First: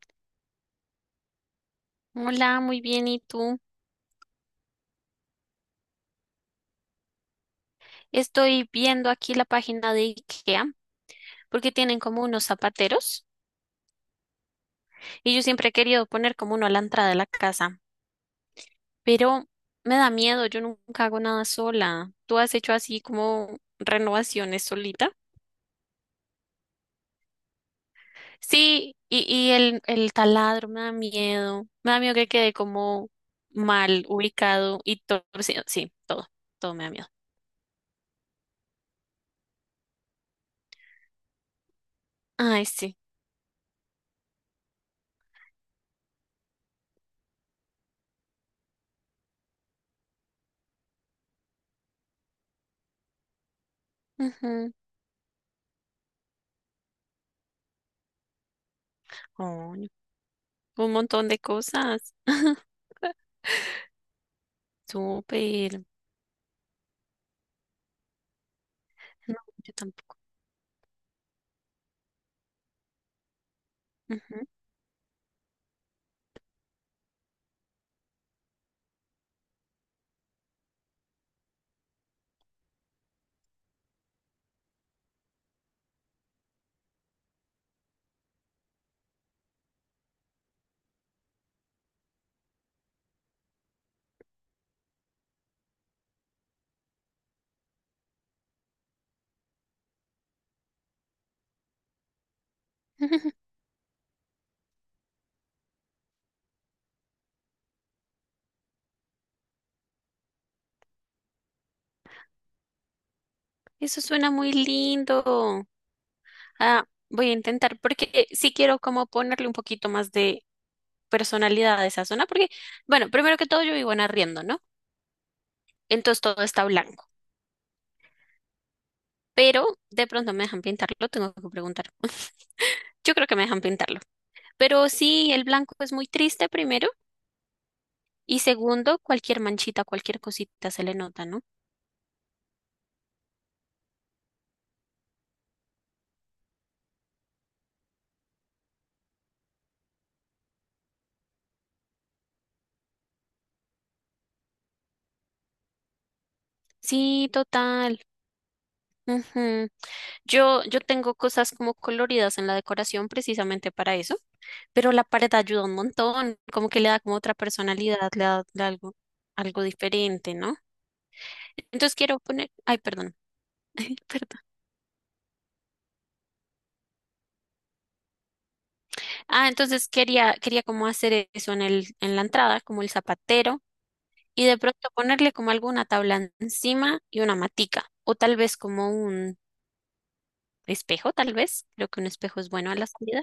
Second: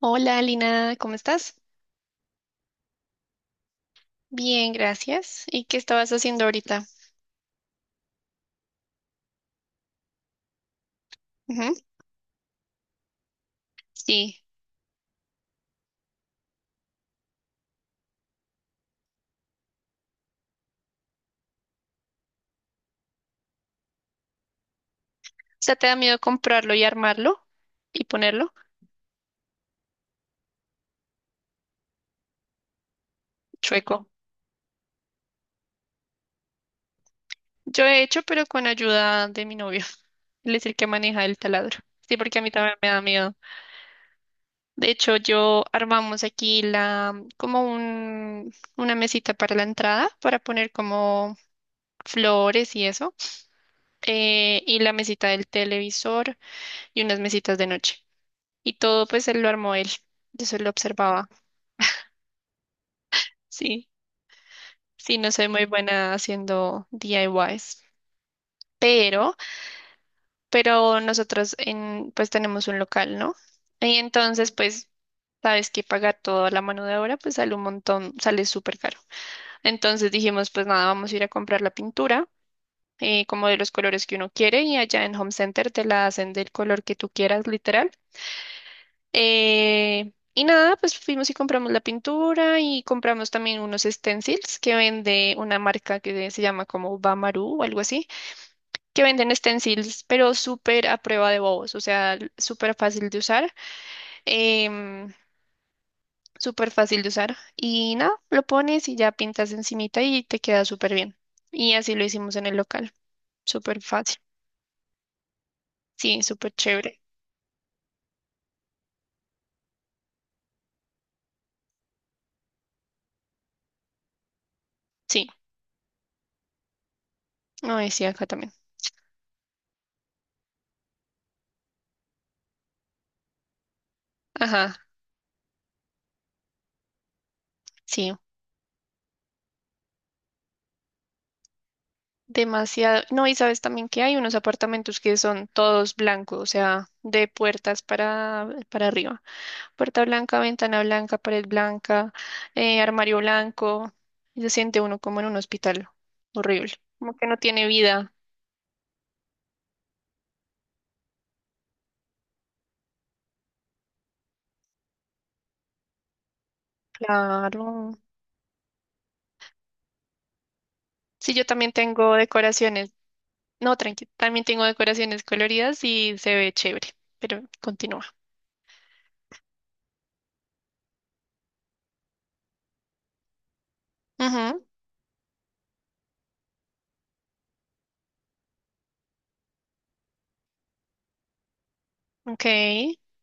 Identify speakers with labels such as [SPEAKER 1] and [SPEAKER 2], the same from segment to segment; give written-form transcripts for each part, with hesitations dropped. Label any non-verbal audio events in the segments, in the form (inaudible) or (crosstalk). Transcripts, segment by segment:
[SPEAKER 1] Hola, Lina, ¿cómo estás?
[SPEAKER 2] Hola, muy bien. ¿Y tú?
[SPEAKER 1] Bien, gracias. ¿Y qué estabas haciendo ahorita?
[SPEAKER 2] Estoy viendo aquí la página de IKEA porque
[SPEAKER 1] Ujú.
[SPEAKER 2] tienen como unos zapateros
[SPEAKER 1] Sí.
[SPEAKER 2] y yo siempre he querido poner como uno a la entrada de la casa, pero me da miedo, yo nunca hago nada sola. ¿Tú has hecho así como renovaciones solita?
[SPEAKER 1] O sea, ¿te da miedo comprarlo y armarlo y ponerlo?
[SPEAKER 2] Sí, y el taladro me da miedo que quede como mal
[SPEAKER 1] Chueco.
[SPEAKER 2] ubicado y torcido. Sí, sí, todo, todo me da miedo.
[SPEAKER 1] Yo he hecho, pero con ayuda de mi novio. (laughs) Él es el que maneja el taladro. Sí, porque a mí
[SPEAKER 2] Ay,
[SPEAKER 1] también me
[SPEAKER 2] sí.
[SPEAKER 1] da miedo. De hecho, yo armamos aquí una mesita para la entrada, para poner como flores y eso,
[SPEAKER 2] Ujú.
[SPEAKER 1] y la mesita del televisor y unas mesitas de noche. Y todo pues él lo armó él.
[SPEAKER 2] Coño,
[SPEAKER 1] Yo solo
[SPEAKER 2] un montón
[SPEAKER 1] observaba.
[SPEAKER 2] de cosas. (laughs)
[SPEAKER 1] Sí, sí, no soy muy
[SPEAKER 2] Súper.
[SPEAKER 1] buena haciendo DIYs. Pero,
[SPEAKER 2] No, yo tampoco.
[SPEAKER 1] pero nosotros pues tenemos un local, ¿no? Y
[SPEAKER 2] Ujú.
[SPEAKER 1] entonces pues sabes que pagar toda la mano de obra pues sale un montón, sale súper caro. Entonces dijimos pues nada, vamos a ir a comprar la pintura. Como de los colores que uno quiere y allá en Home Center te la hacen del color que tú quieras, literal. Y nada, pues fuimos y compramos la pintura y compramos también unos stencils que vende una marca que se llama como Bamaru o algo así, que venden stencils, pero súper a prueba de bobos, o sea, súper fácil de
[SPEAKER 2] (laughs)
[SPEAKER 1] usar, em, súper fácil de usar. Y nada, lo pones y ya pintas encimita y te queda súper bien. Y así lo hicimos en el local, súper
[SPEAKER 2] Eso
[SPEAKER 1] fácil.
[SPEAKER 2] suena muy lindo.
[SPEAKER 1] Sí, súper
[SPEAKER 2] Ah,
[SPEAKER 1] chévere.
[SPEAKER 2] voy a intentar porque sí quiero como ponerle un poquito más de personalidad a esa zona porque, bueno, primero que todo yo vivo en arriendo, ¿no?
[SPEAKER 1] Sí,
[SPEAKER 2] Entonces todo está blanco,
[SPEAKER 1] no, sí, acá también.
[SPEAKER 2] pero de pronto me dejan pintarlo, tengo que preguntar. (laughs) Yo creo que me dejan pintarlo.
[SPEAKER 1] Ajá,
[SPEAKER 2] Pero sí, el blanco es muy triste primero
[SPEAKER 1] sí.
[SPEAKER 2] y segundo, cualquier manchita, cualquier cosita se le nota, ¿no?
[SPEAKER 1] Demasiado. No, y sabes también que hay unos apartamentos que son todos blancos, o sea, de puertas para arriba. Puerta blanca, ventana blanca, pared blanca, armario blanco. Y se siente uno como en un hospital. Horrible. Como que
[SPEAKER 2] Sí,
[SPEAKER 1] no tiene
[SPEAKER 2] total.
[SPEAKER 1] vida.
[SPEAKER 2] Ujú. Yo tengo cosas como coloridas en la decoración precisamente para eso, pero la pared ayuda un montón, como que le da como otra
[SPEAKER 1] Claro.
[SPEAKER 2] personalidad, le da algo diferente, ¿no?
[SPEAKER 1] Sí, yo también
[SPEAKER 2] Entonces
[SPEAKER 1] tengo
[SPEAKER 2] quiero poner, ay,
[SPEAKER 1] decoraciones.
[SPEAKER 2] perdón,
[SPEAKER 1] No, tranqui,
[SPEAKER 2] (laughs) perdón.
[SPEAKER 1] también tengo decoraciones coloridas y se ve chévere, pero continúa.
[SPEAKER 2] Ah, entonces quería como hacer eso en en la entrada, como el zapatero, y de pronto ponerle como alguna tabla encima y una matica, o tal vez como un espejo, tal vez, creo que un
[SPEAKER 1] Ujú,
[SPEAKER 2] espejo
[SPEAKER 1] ok.
[SPEAKER 2] es bueno a la salida.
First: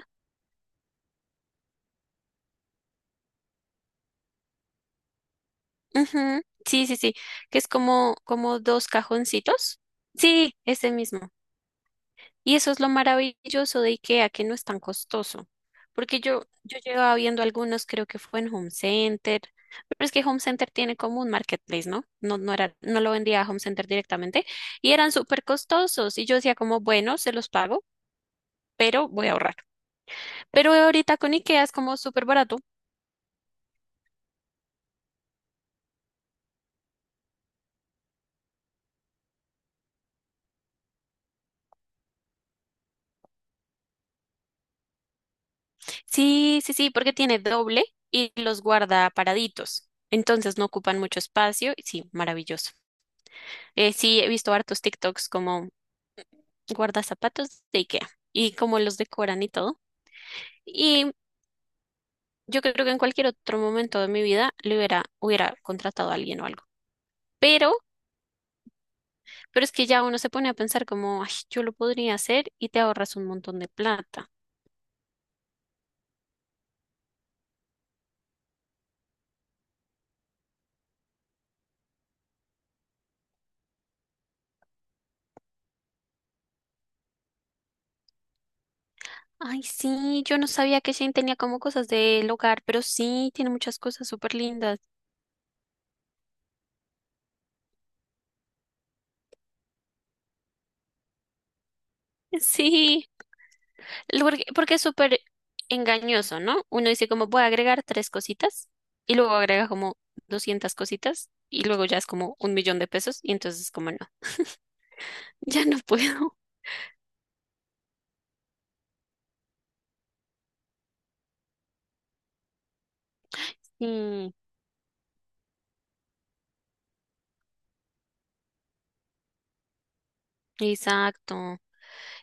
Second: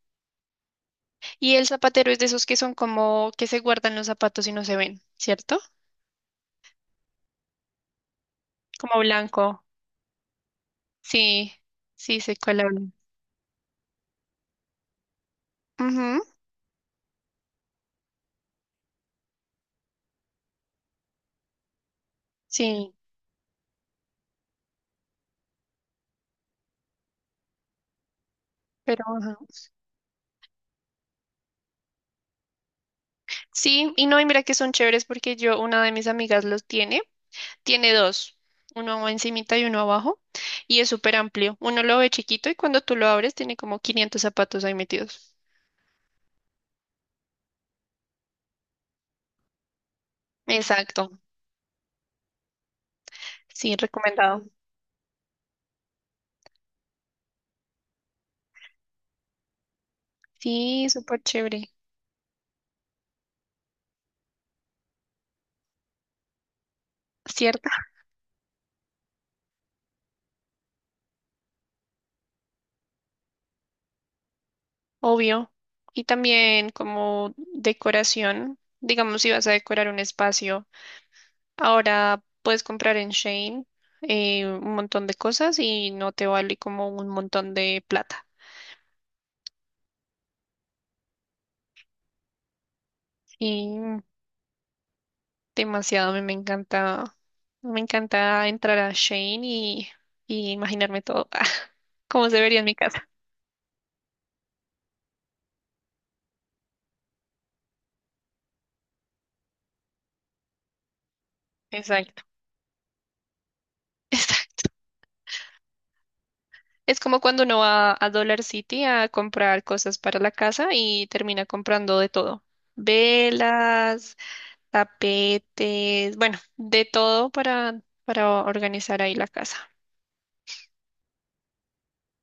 [SPEAKER 1] Y el zapatero es de esos que son como que se guardan los zapatos y no se ven, ¿cierto?
[SPEAKER 2] Ujú. Sí, sí, sí, que es como dos
[SPEAKER 1] Como blanco.
[SPEAKER 2] cajoncitos. Sí, ese mismo.
[SPEAKER 1] Sí, sí, sé
[SPEAKER 2] Y
[SPEAKER 1] cuál
[SPEAKER 2] eso es
[SPEAKER 1] habla.
[SPEAKER 2] lo maravilloso de IKEA, que no es tan costoso.
[SPEAKER 1] Ujú.
[SPEAKER 2] Porque yo llevaba viendo algunos, creo que fue en Home Center, pero es que Home Center tiene como un marketplace, ¿no? No, no era,
[SPEAKER 1] Sí,
[SPEAKER 2] no lo vendía a Home Center directamente y eran súper costosos. Y yo decía como, bueno, se los pago,
[SPEAKER 1] pero
[SPEAKER 2] pero voy a
[SPEAKER 1] ajá.
[SPEAKER 2] ahorrar. Pero ahorita con IKEA es como súper barato.
[SPEAKER 1] Sí, y no, y mira que son chéveres porque yo, una de mis amigas los tiene, tiene dos, uno encimita y uno abajo, y es súper amplio. Uno lo ve chiquito y cuando tú lo abres tiene como 500 zapatos ahí metidos.
[SPEAKER 2] Sí, sí, sí, porque tiene doble y los guarda paraditos. Entonces no ocupan
[SPEAKER 1] Exacto,
[SPEAKER 2] mucho espacio. Y sí, maravilloso.
[SPEAKER 1] sí,
[SPEAKER 2] Sí, he
[SPEAKER 1] recomendado.
[SPEAKER 2] visto hartos TikToks como guarda zapatos de IKEA y cómo los decoran y todo.
[SPEAKER 1] Sí,
[SPEAKER 2] Y
[SPEAKER 1] súper chévere,
[SPEAKER 2] yo creo que en cualquier otro momento de mi vida le hubiera contratado a alguien o algo.
[SPEAKER 1] ¿cierto?
[SPEAKER 2] Pero, pero es que ya uno se pone a pensar como, ay, yo lo podría hacer y te ahorras un montón de plata.
[SPEAKER 1] Obvio. Y también como decoración, digamos si vas a decorar un espacio. Ahora puedes comprar en Shane un montón de cosas y no te vale como un montón de plata.
[SPEAKER 2] Ay, sí, yo no sabía que Shane tenía como cosas del hogar, pero sí, tiene muchas
[SPEAKER 1] Y
[SPEAKER 2] cosas súper lindas.
[SPEAKER 1] demasiado, a mí me encanta entrar a Shane y imaginarme todo, (laughs) cómo se
[SPEAKER 2] (laughs)
[SPEAKER 1] vería en mi
[SPEAKER 2] Sí.
[SPEAKER 1] casa.
[SPEAKER 2] Porque es súper engañoso, ¿no? Uno dice como voy a agregar tres cositas y luego agrega como 200 cositas y luego ya es
[SPEAKER 1] Exacto.
[SPEAKER 2] como 1 millón de pesos y entonces es como no,
[SPEAKER 1] (laughs)
[SPEAKER 2] (laughs)
[SPEAKER 1] Exacto.
[SPEAKER 2] ya no puedo.
[SPEAKER 1] Es como cuando uno va a Dollar City a comprar cosas para la casa y termina comprando de todo. Velas,
[SPEAKER 2] Sí,
[SPEAKER 1] tapetes, bueno, de todo para organizar ahí la casa.
[SPEAKER 2] exacto.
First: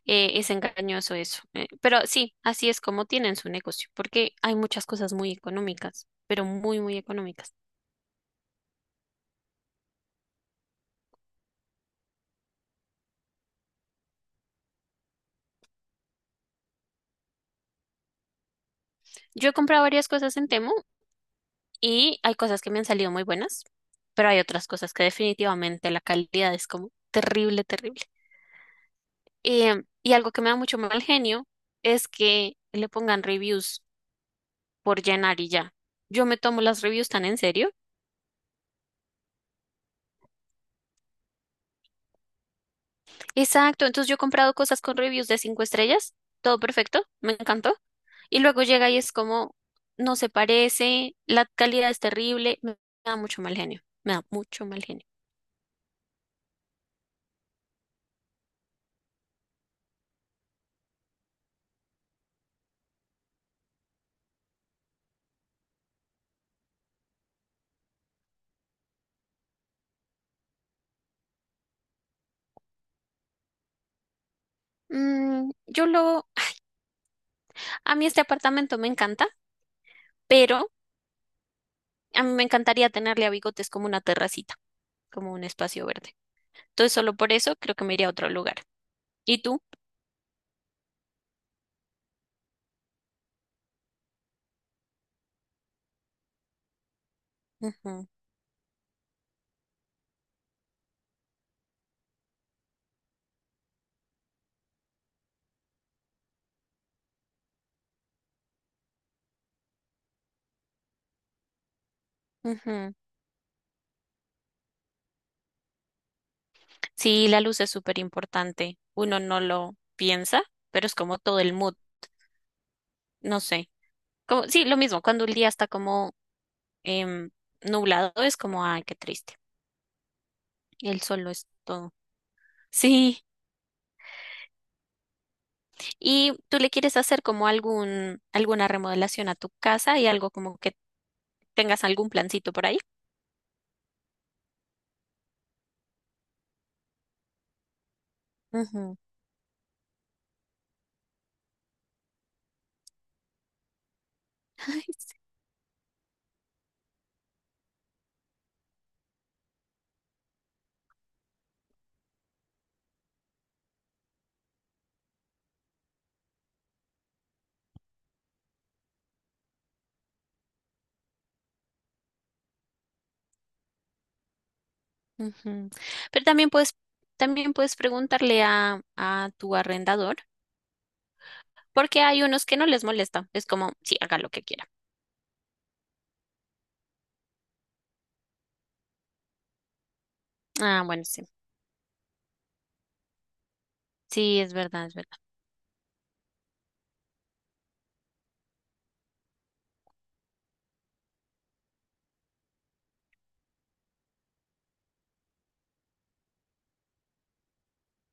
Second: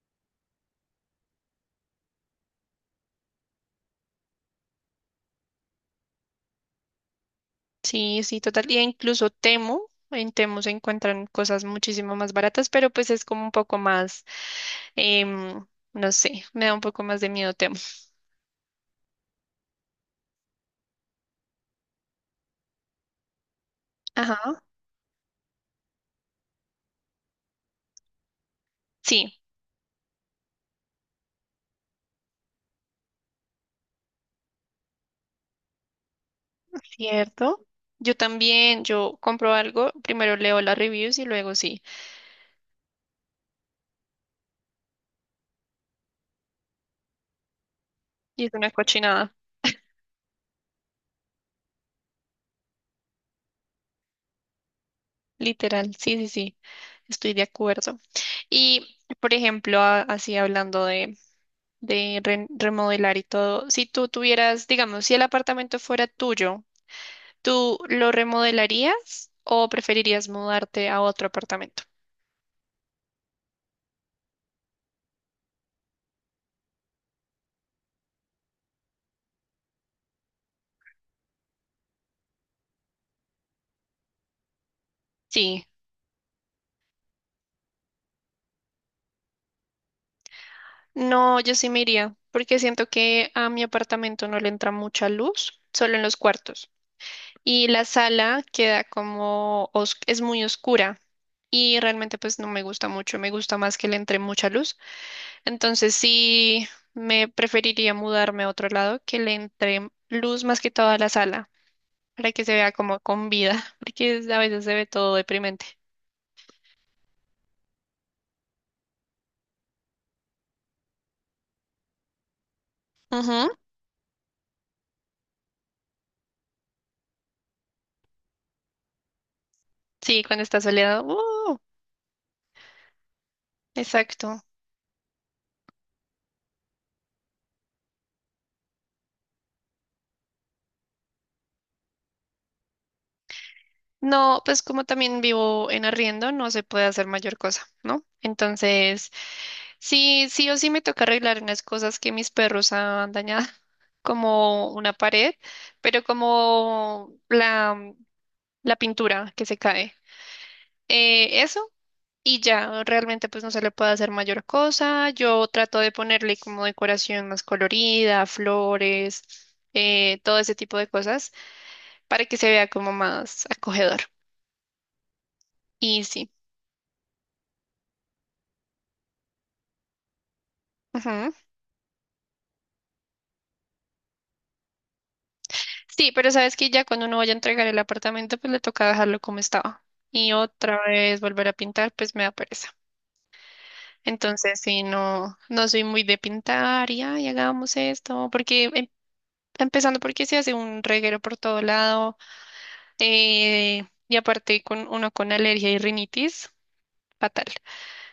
[SPEAKER 2] Es engañoso eso. Pero sí, así es como tienen su negocio, porque hay muchas cosas muy económicas, pero muy, muy económicas.
[SPEAKER 1] Sí, sí, total. Y incluso Temu, en Temu se encuentran cosas muchísimo más baratas, pero pues es como un poco más, em, no sé, me da un poco más de miedo Temu.
[SPEAKER 2] Yo he comprado varias cosas en Temu y hay cosas que me han salido muy buenas, pero hay
[SPEAKER 1] Ajá,
[SPEAKER 2] otras cosas que definitivamente la calidad es como terrible, terrible.
[SPEAKER 1] sí,
[SPEAKER 2] Y algo que me da mucho mal genio es que le pongan reviews por llenar y ya. Yo me tomo las reviews tan en
[SPEAKER 1] cierto.
[SPEAKER 2] serio.
[SPEAKER 1] Yo también, yo compro algo, primero leo las reviews y luego sí.
[SPEAKER 2] Exacto, entonces yo he comprado cosas con reviews de 5 estrellas, todo perfecto, me encantó. Y
[SPEAKER 1] Y es
[SPEAKER 2] luego
[SPEAKER 1] una
[SPEAKER 2] llega y es
[SPEAKER 1] cochinada,
[SPEAKER 2] como, no se parece, la calidad es terrible, me da mucho mal genio, me da mucho mal genio.
[SPEAKER 1] literal. Sí, sí, sí, estoy de acuerdo. Y, por ejemplo, así hablando de remodelar y todo, si tú tuvieras, digamos, si el apartamento fuera tuyo, ¿tú lo remodelarías o preferirías mudarte a otro apartamento?
[SPEAKER 2] Mm, yo lo, a mí este apartamento me encanta, pero a mí me encantaría tenerle a Bigotes como una terracita, como un
[SPEAKER 1] Sí.
[SPEAKER 2] espacio verde. Entonces solo por eso creo que me iría a otro lugar. ¿Y tú?
[SPEAKER 1] No, yo sí me iría, porque siento que a mi apartamento no le entra mucha luz, solo en los cuartos. Y la
[SPEAKER 2] Ujú,
[SPEAKER 1] sala queda como, es muy oscura y realmente pues no me gusta mucho, me gusta más que le entre mucha luz. Entonces sí, me preferiría mudarme a otro lado que le entre luz más que toda la sala, para que se vea
[SPEAKER 2] ujú.
[SPEAKER 1] como con vida, (laughs) porque a veces se ve todo deprimente.
[SPEAKER 2] Sí, la luz es súper importante. Uno no lo piensa, pero es como todo el mood, no sé. Como, sí, lo mismo, cuando el día está como em, nublado, es como, ay, qué triste.
[SPEAKER 1] Sí, cuando está
[SPEAKER 2] El
[SPEAKER 1] soleado.
[SPEAKER 2] sol lo es
[SPEAKER 1] ¡Uh!
[SPEAKER 2] todo. Sí,
[SPEAKER 1] Exacto.
[SPEAKER 2] ¿y tú le quieres hacer como alguna remodelación a tu casa y algo como que tengas algún plancito por ahí?
[SPEAKER 1] No, pues como también vivo en arriendo, no se puede hacer mayor cosa, ¿no?
[SPEAKER 2] Ujú.
[SPEAKER 1] Entonces, sí, sí o sí me toca arreglar unas cosas que mis perros han dañado, (laughs)
[SPEAKER 2] (laughs)
[SPEAKER 1] como
[SPEAKER 2] Ay,
[SPEAKER 1] una
[SPEAKER 2] sí,
[SPEAKER 1] pared, pero como la pintura que se cae. Eso, y ya, realmente pues no se le puede hacer mayor cosa. Yo trato de ponerle como decoración más colorida, flores, todo ese tipo de cosas. Para que se vea como más acogedor.
[SPEAKER 2] ujú.
[SPEAKER 1] Y
[SPEAKER 2] Pero
[SPEAKER 1] sí.
[SPEAKER 2] también puedes, también puedes preguntarle a tu arrendador.
[SPEAKER 1] Ujú.
[SPEAKER 2] Porque hay unos que no les molesta. Es como, sí, haga lo que quiera.
[SPEAKER 1] Sí, pero sabes que ya cuando uno vaya a entregar el apartamento, pues le toca dejarlo como estaba. Y otra
[SPEAKER 2] Ah, bueno,
[SPEAKER 1] vez
[SPEAKER 2] sí.
[SPEAKER 1] volver a pintar, pues me da pereza.
[SPEAKER 2] Sí, es
[SPEAKER 1] Entonces, sí,
[SPEAKER 2] verdad, es verdad.
[SPEAKER 1] no, no soy muy de pintar y, ay, hagamos esto, porque empezando porque se hace un reguero por todo lado, y aparte con uno con alergia y rinitis, fatal.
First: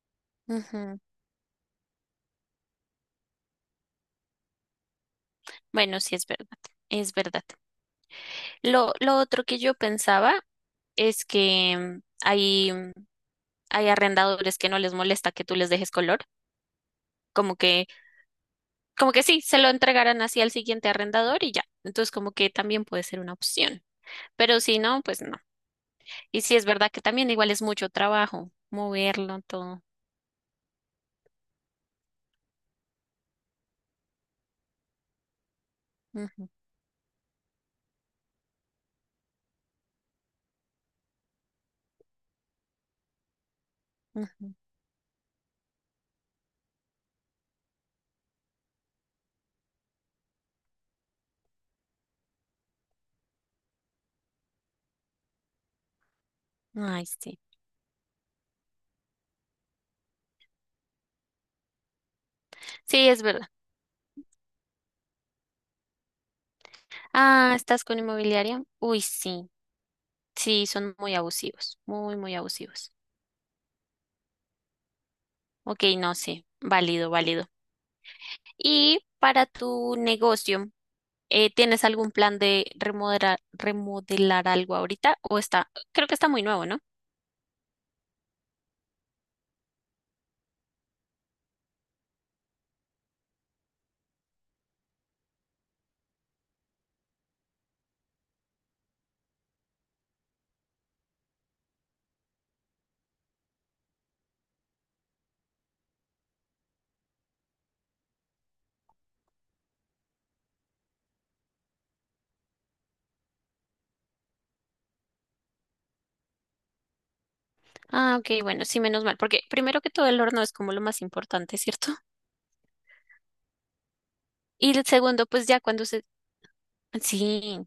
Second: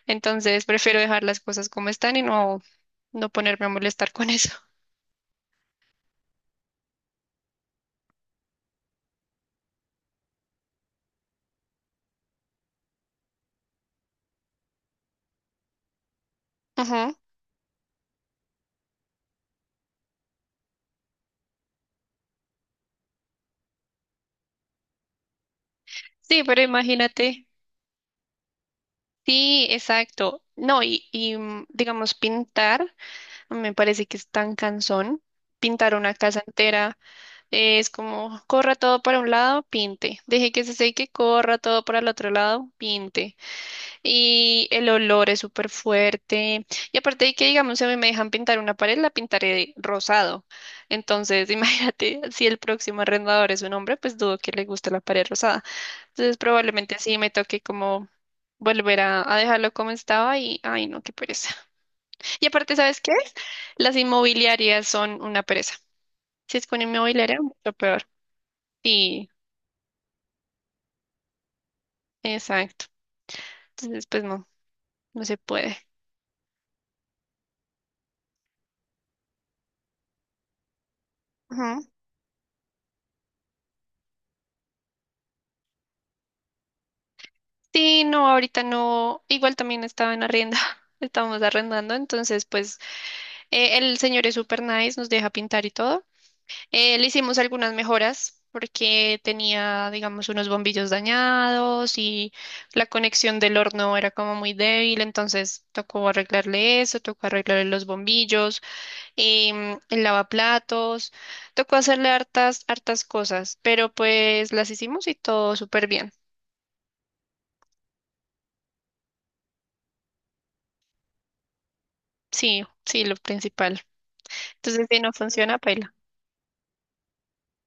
[SPEAKER 1] Entonces, prefiero
[SPEAKER 2] Ujú.
[SPEAKER 1] dejar las cosas como están y no ponerme a molestar con eso.
[SPEAKER 2] Bueno, sí, es verdad. Es verdad. Lo otro que yo pensaba es que hay arrendadores que no les molesta que tú les dejes color.
[SPEAKER 1] Ujú.
[SPEAKER 2] Como que, como que sí, se lo entregarán así al siguiente arrendador y ya. Entonces, como que también puede ser una opción. Pero si no, pues no.
[SPEAKER 1] Sí,
[SPEAKER 2] Y sí,
[SPEAKER 1] pero
[SPEAKER 2] es verdad que también
[SPEAKER 1] imagínate.
[SPEAKER 2] igual es mucho trabajo moverlo
[SPEAKER 1] Sí,
[SPEAKER 2] todo.
[SPEAKER 1] exacto. No, digamos, pintar, me parece que es tan cansón. Pintar una casa
[SPEAKER 2] Ujú,
[SPEAKER 1] entera es como, corra todo para un lado, pinte. Deje que se seque, corra todo para el otro lado, pinte.
[SPEAKER 2] ujú.
[SPEAKER 1] Y el olor es súper fuerte. Y aparte de que, digamos, si a mí me dejan pintar una pared, la pintaré rosado. Entonces, (laughs) imagínate, si el próximo arrendador es un hombre, pues dudo que le guste la pared rosada. Entonces, probablemente
[SPEAKER 2] Ay,
[SPEAKER 1] sí me
[SPEAKER 2] sí.
[SPEAKER 1] toque como volver a dejarlo como estaba y, ay, no, qué pereza. (laughs) Y aparte, ¿sabes
[SPEAKER 2] Sí,
[SPEAKER 1] qué?
[SPEAKER 2] es verdad.
[SPEAKER 1] Las inmobiliarias son una pereza. Si es con inmobiliaria,
[SPEAKER 2] Ah,
[SPEAKER 1] mucho
[SPEAKER 2] ¿estás con
[SPEAKER 1] peor.
[SPEAKER 2] inmobiliaria? Uy,
[SPEAKER 1] Y,
[SPEAKER 2] sí, sí, son muy abusivos, muy, muy
[SPEAKER 1] exacto.
[SPEAKER 2] abusivos.
[SPEAKER 1] Entonces, pues no, no se puede.
[SPEAKER 2] Ok, no sé, válido, válido. Y para tu negocio, ¿tienes algún plan de remodelar algo ahorita? O está, creo que está muy nuevo, ¿no?
[SPEAKER 1] Sí, no, ahorita no, igual también estaba en arrienda, (laughs) estábamos arrendando, entonces pues el señor es súper nice, nos deja pintar y todo. Le hicimos algunas mejoras porque tenía, digamos, unos bombillos dañados y la conexión del horno era como muy débil, entonces tocó arreglarle eso, tocó arreglarle los bombillos, el lavaplatos, tocó hacerle hartas, hartas cosas, pero pues las hicimos y todo súper bien.
[SPEAKER 2] Ah, ok, bueno, sí, menos mal, porque primero que todo el horno es como lo más importante, ¿cierto?
[SPEAKER 1] Sí, sí, lo principal.
[SPEAKER 2] Y el
[SPEAKER 1] Entonces, si no
[SPEAKER 2] segundo, pues
[SPEAKER 1] funciona,
[SPEAKER 2] ya cuando
[SPEAKER 1] paila.
[SPEAKER 2] se. Sí,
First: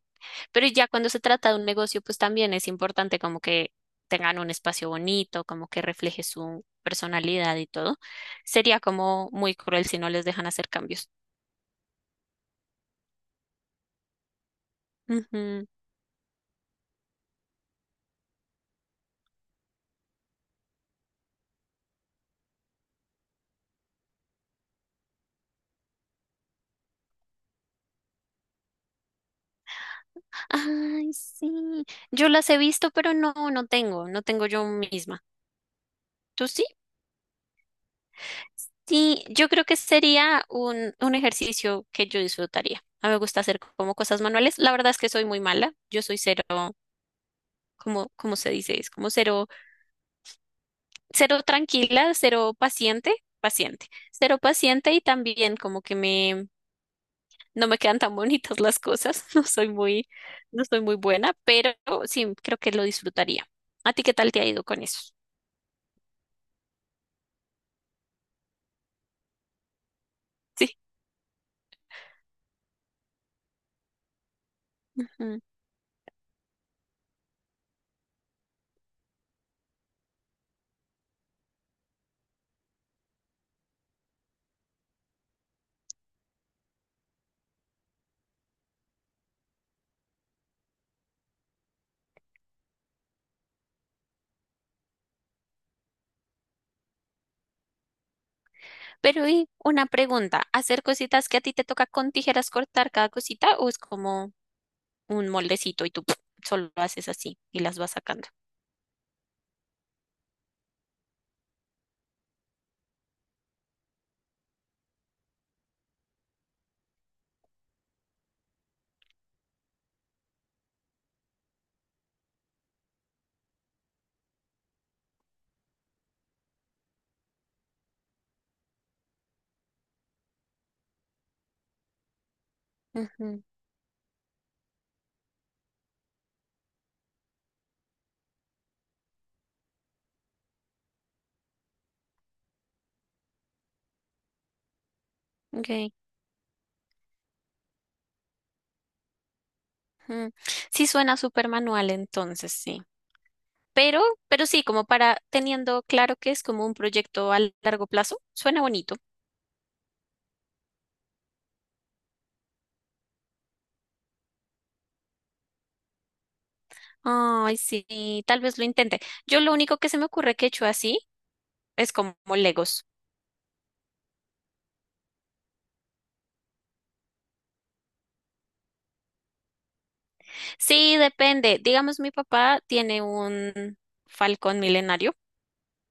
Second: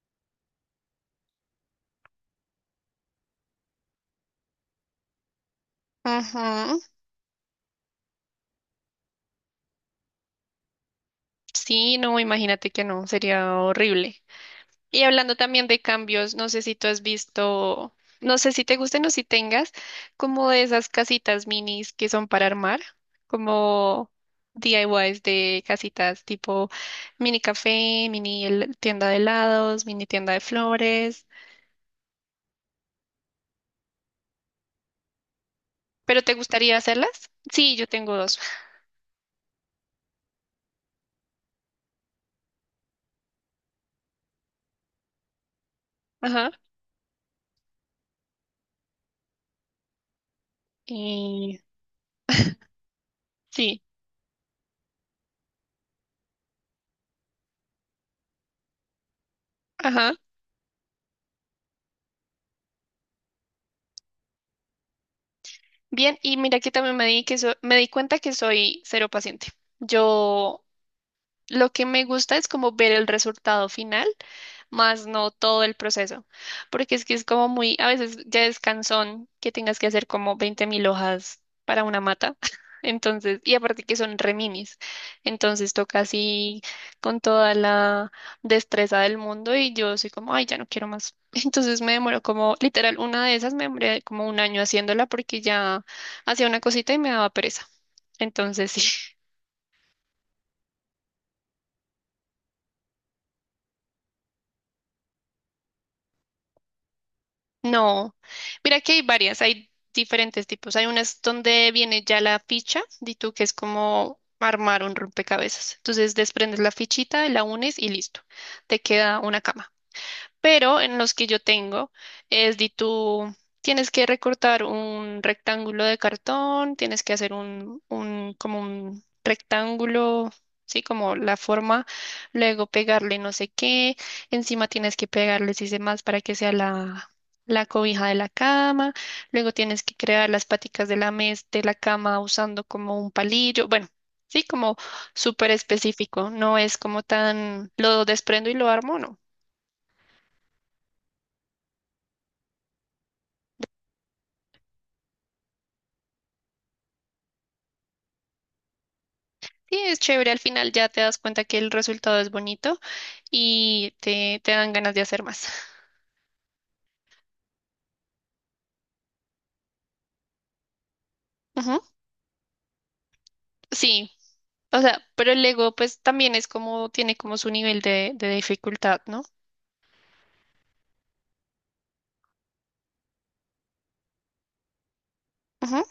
[SPEAKER 2] pero ya cuando se trata de un negocio, pues también es importante como que tengan un espacio bonito, como que refleje su
[SPEAKER 1] Ujú.
[SPEAKER 2] personalidad y todo. Sería como muy cruel si no les dejan hacer cambios.
[SPEAKER 1] Sí, no, imagínate que no, sería horrible. Y hablando
[SPEAKER 2] Ujú.
[SPEAKER 1] también de cambios, no sé si tú has visto, no sé si te gusten o si tengas, como de esas casitas minis que son para armar, como DIYs de casitas tipo mini café, tienda de helados, mini tienda de
[SPEAKER 2] Ay,
[SPEAKER 1] flores.
[SPEAKER 2] sí. Yo las he visto, pero no, no tengo yo misma.
[SPEAKER 1] ¿Pero te
[SPEAKER 2] ¿Tú sí?
[SPEAKER 1] gustaría hacerlas? Sí, yo tengo dos.
[SPEAKER 2] Sí, yo creo que sería un ejercicio que yo disfrutaría. A mí me gusta hacer como cosas manuales. La verdad es que soy muy mala. Yo soy cero,
[SPEAKER 1] Ajá.
[SPEAKER 2] como, ¿cómo se dice? Es como cero. Cero
[SPEAKER 1] Y
[SPEAKER 2] tranquila, cero paciente,
[SPEAKER 1] sí,
[SPEAKER 2] paciente, cero paciente y también como que no me quedan tan bonitas las cosas, (laughs) no soy muy,
[SPEAKER 1] ajá.
[SPEAKER 2] no soy muy buena, pero sí, creo que lo disfrutaría. ¿A ti qué tal te ha ido con eso?
[SPEAKER 1] Bien, y mira que también me di cuenta que soy cero paciente. Yo
[SPEAKER 2] Sí.
[SPEAKER 1] lo que me gusta es como ver el resultado final, más no
[SPEAKER 2] Ujú.
[SPEAKER 1] todo el proceso, porque es que es como muy, a veces ya es cansón que tengas que hacer como 20.000 hojas para una mata, (laughs) entonces, y aparte que son reminis, entonces toca así con toda la destreza del mundo y yo soy como, ay, ya no quiero más. (laughs) Entonces me demoró como, literal, una de esas me demoré como un año haciéndola porque ya hacía una cosita y me daba pereza. Entonces, (laughs) sí.
[SPEAKER 2] Pero y una pregunta, ¿hacer cositas que a ti te toca con tijeras cortar cada cosita o es como un moldecito y tú ¡puf! Solo haces así y las vas
[SPEAKER 1] No,
[SPEAKER 2] sacando?
[SPEAKER 1] mira que hay varias, hay diferentes tipos. Hay unas donde viene ya la ficha, di tú que es como armar un rompecabezas. Entonces desprendes la fichita, la unes y listo. Te queda una cama pero en los que yo tengo es de tú tienes que recortar un rectángulo de cartón, tienes que hacer un como un rectángulo, sí, como la forma, luego pegarle no sé qué, encima tienes que pegarle si se más para que sea la cobija de la cama, luego tienes que crear las paticas de la mes de la cama usando como un palillo, bueno, sí, como súper
[SPEAKER 2] Ujú, ok,
[SPEAKER 1] específico, no es como tan lo desprendo y lo armo, no.
[SPEAKER 2] ujú. Sí, suena súper manual entonces, sí. Pero, pero sí, como para teniendo claro que es como un proyecto a largo plazo, suena bonito.
[SPEAKER 1] Sí, es chévere, al final ya te das cuenta que el resultado es bonito y te dan ganas de hacer más.
[SPEAKER 2] Ay, sí, tal vez lo intente. Yo lo único que se me ocurre que he hecho así
[SPEAKER 1] (laughs) Ujú.
[SPEAKER 2] es como Legos.
[SPEAKER 1] Sí, o sea, pero el Lego pues también es como, tiene como su nivel de dificultad, ¿no?
[SPEAKER 2] Sí, depende. Digamos, mi papá tiene un Falcón milenario.
[SPEAKER 1] Ujú.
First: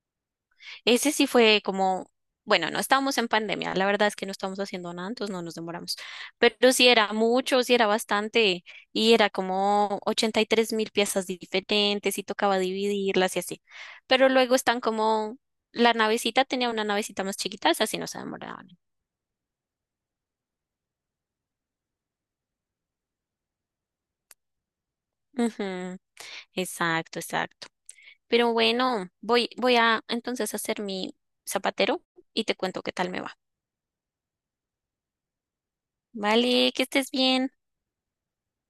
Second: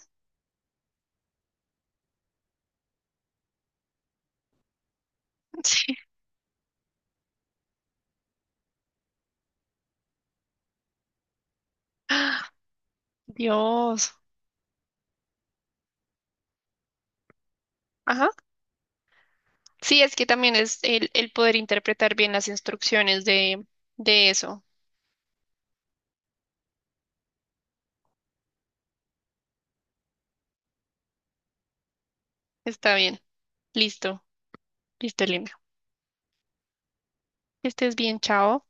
[SPEAKER 2] Ese sí fue como, bueno, no estábamos en pandemia. La verdad es que no estábamos haciendo nada, entonces no nos
[SPEAKER 1] (laughs) Sí.
[SPEAKER 2] demoramos. Pero sí era mucho, sí era bastante. Y era como 83.000 piezas diferentes y
[SPEAKER 1] ¡Ah!
[SPEAKER 2] tocaba dividirlas y así.
[SPEAKER 1] Dios.
[SPEAKER 2] Pero luego están como, la navecita tenía una navecita más chiquita, esa sí no se
[SPEAKER 1] Ajá.
[SPEAKER 2] demoraban.
[SPEAKER 1] Sí, es que también es el poder interpretar bien las instrucciones de eso.
[SPEAKER 2] Ujú. Exacto, exacto. Pero bueno, voy a entonces hacer mi zapatero y te cuento qué
[SPEAKER 1] Está
[SPEAKER 2] tal
[SPEAKER 1] bien.
[SPEAKER 2] me va.
[SPEAKER 1] Listo. Listo, Elimio.
[SPEAKER 2] Vale, que estés bien.
[SPEAKER 1] Que estés bien, chao.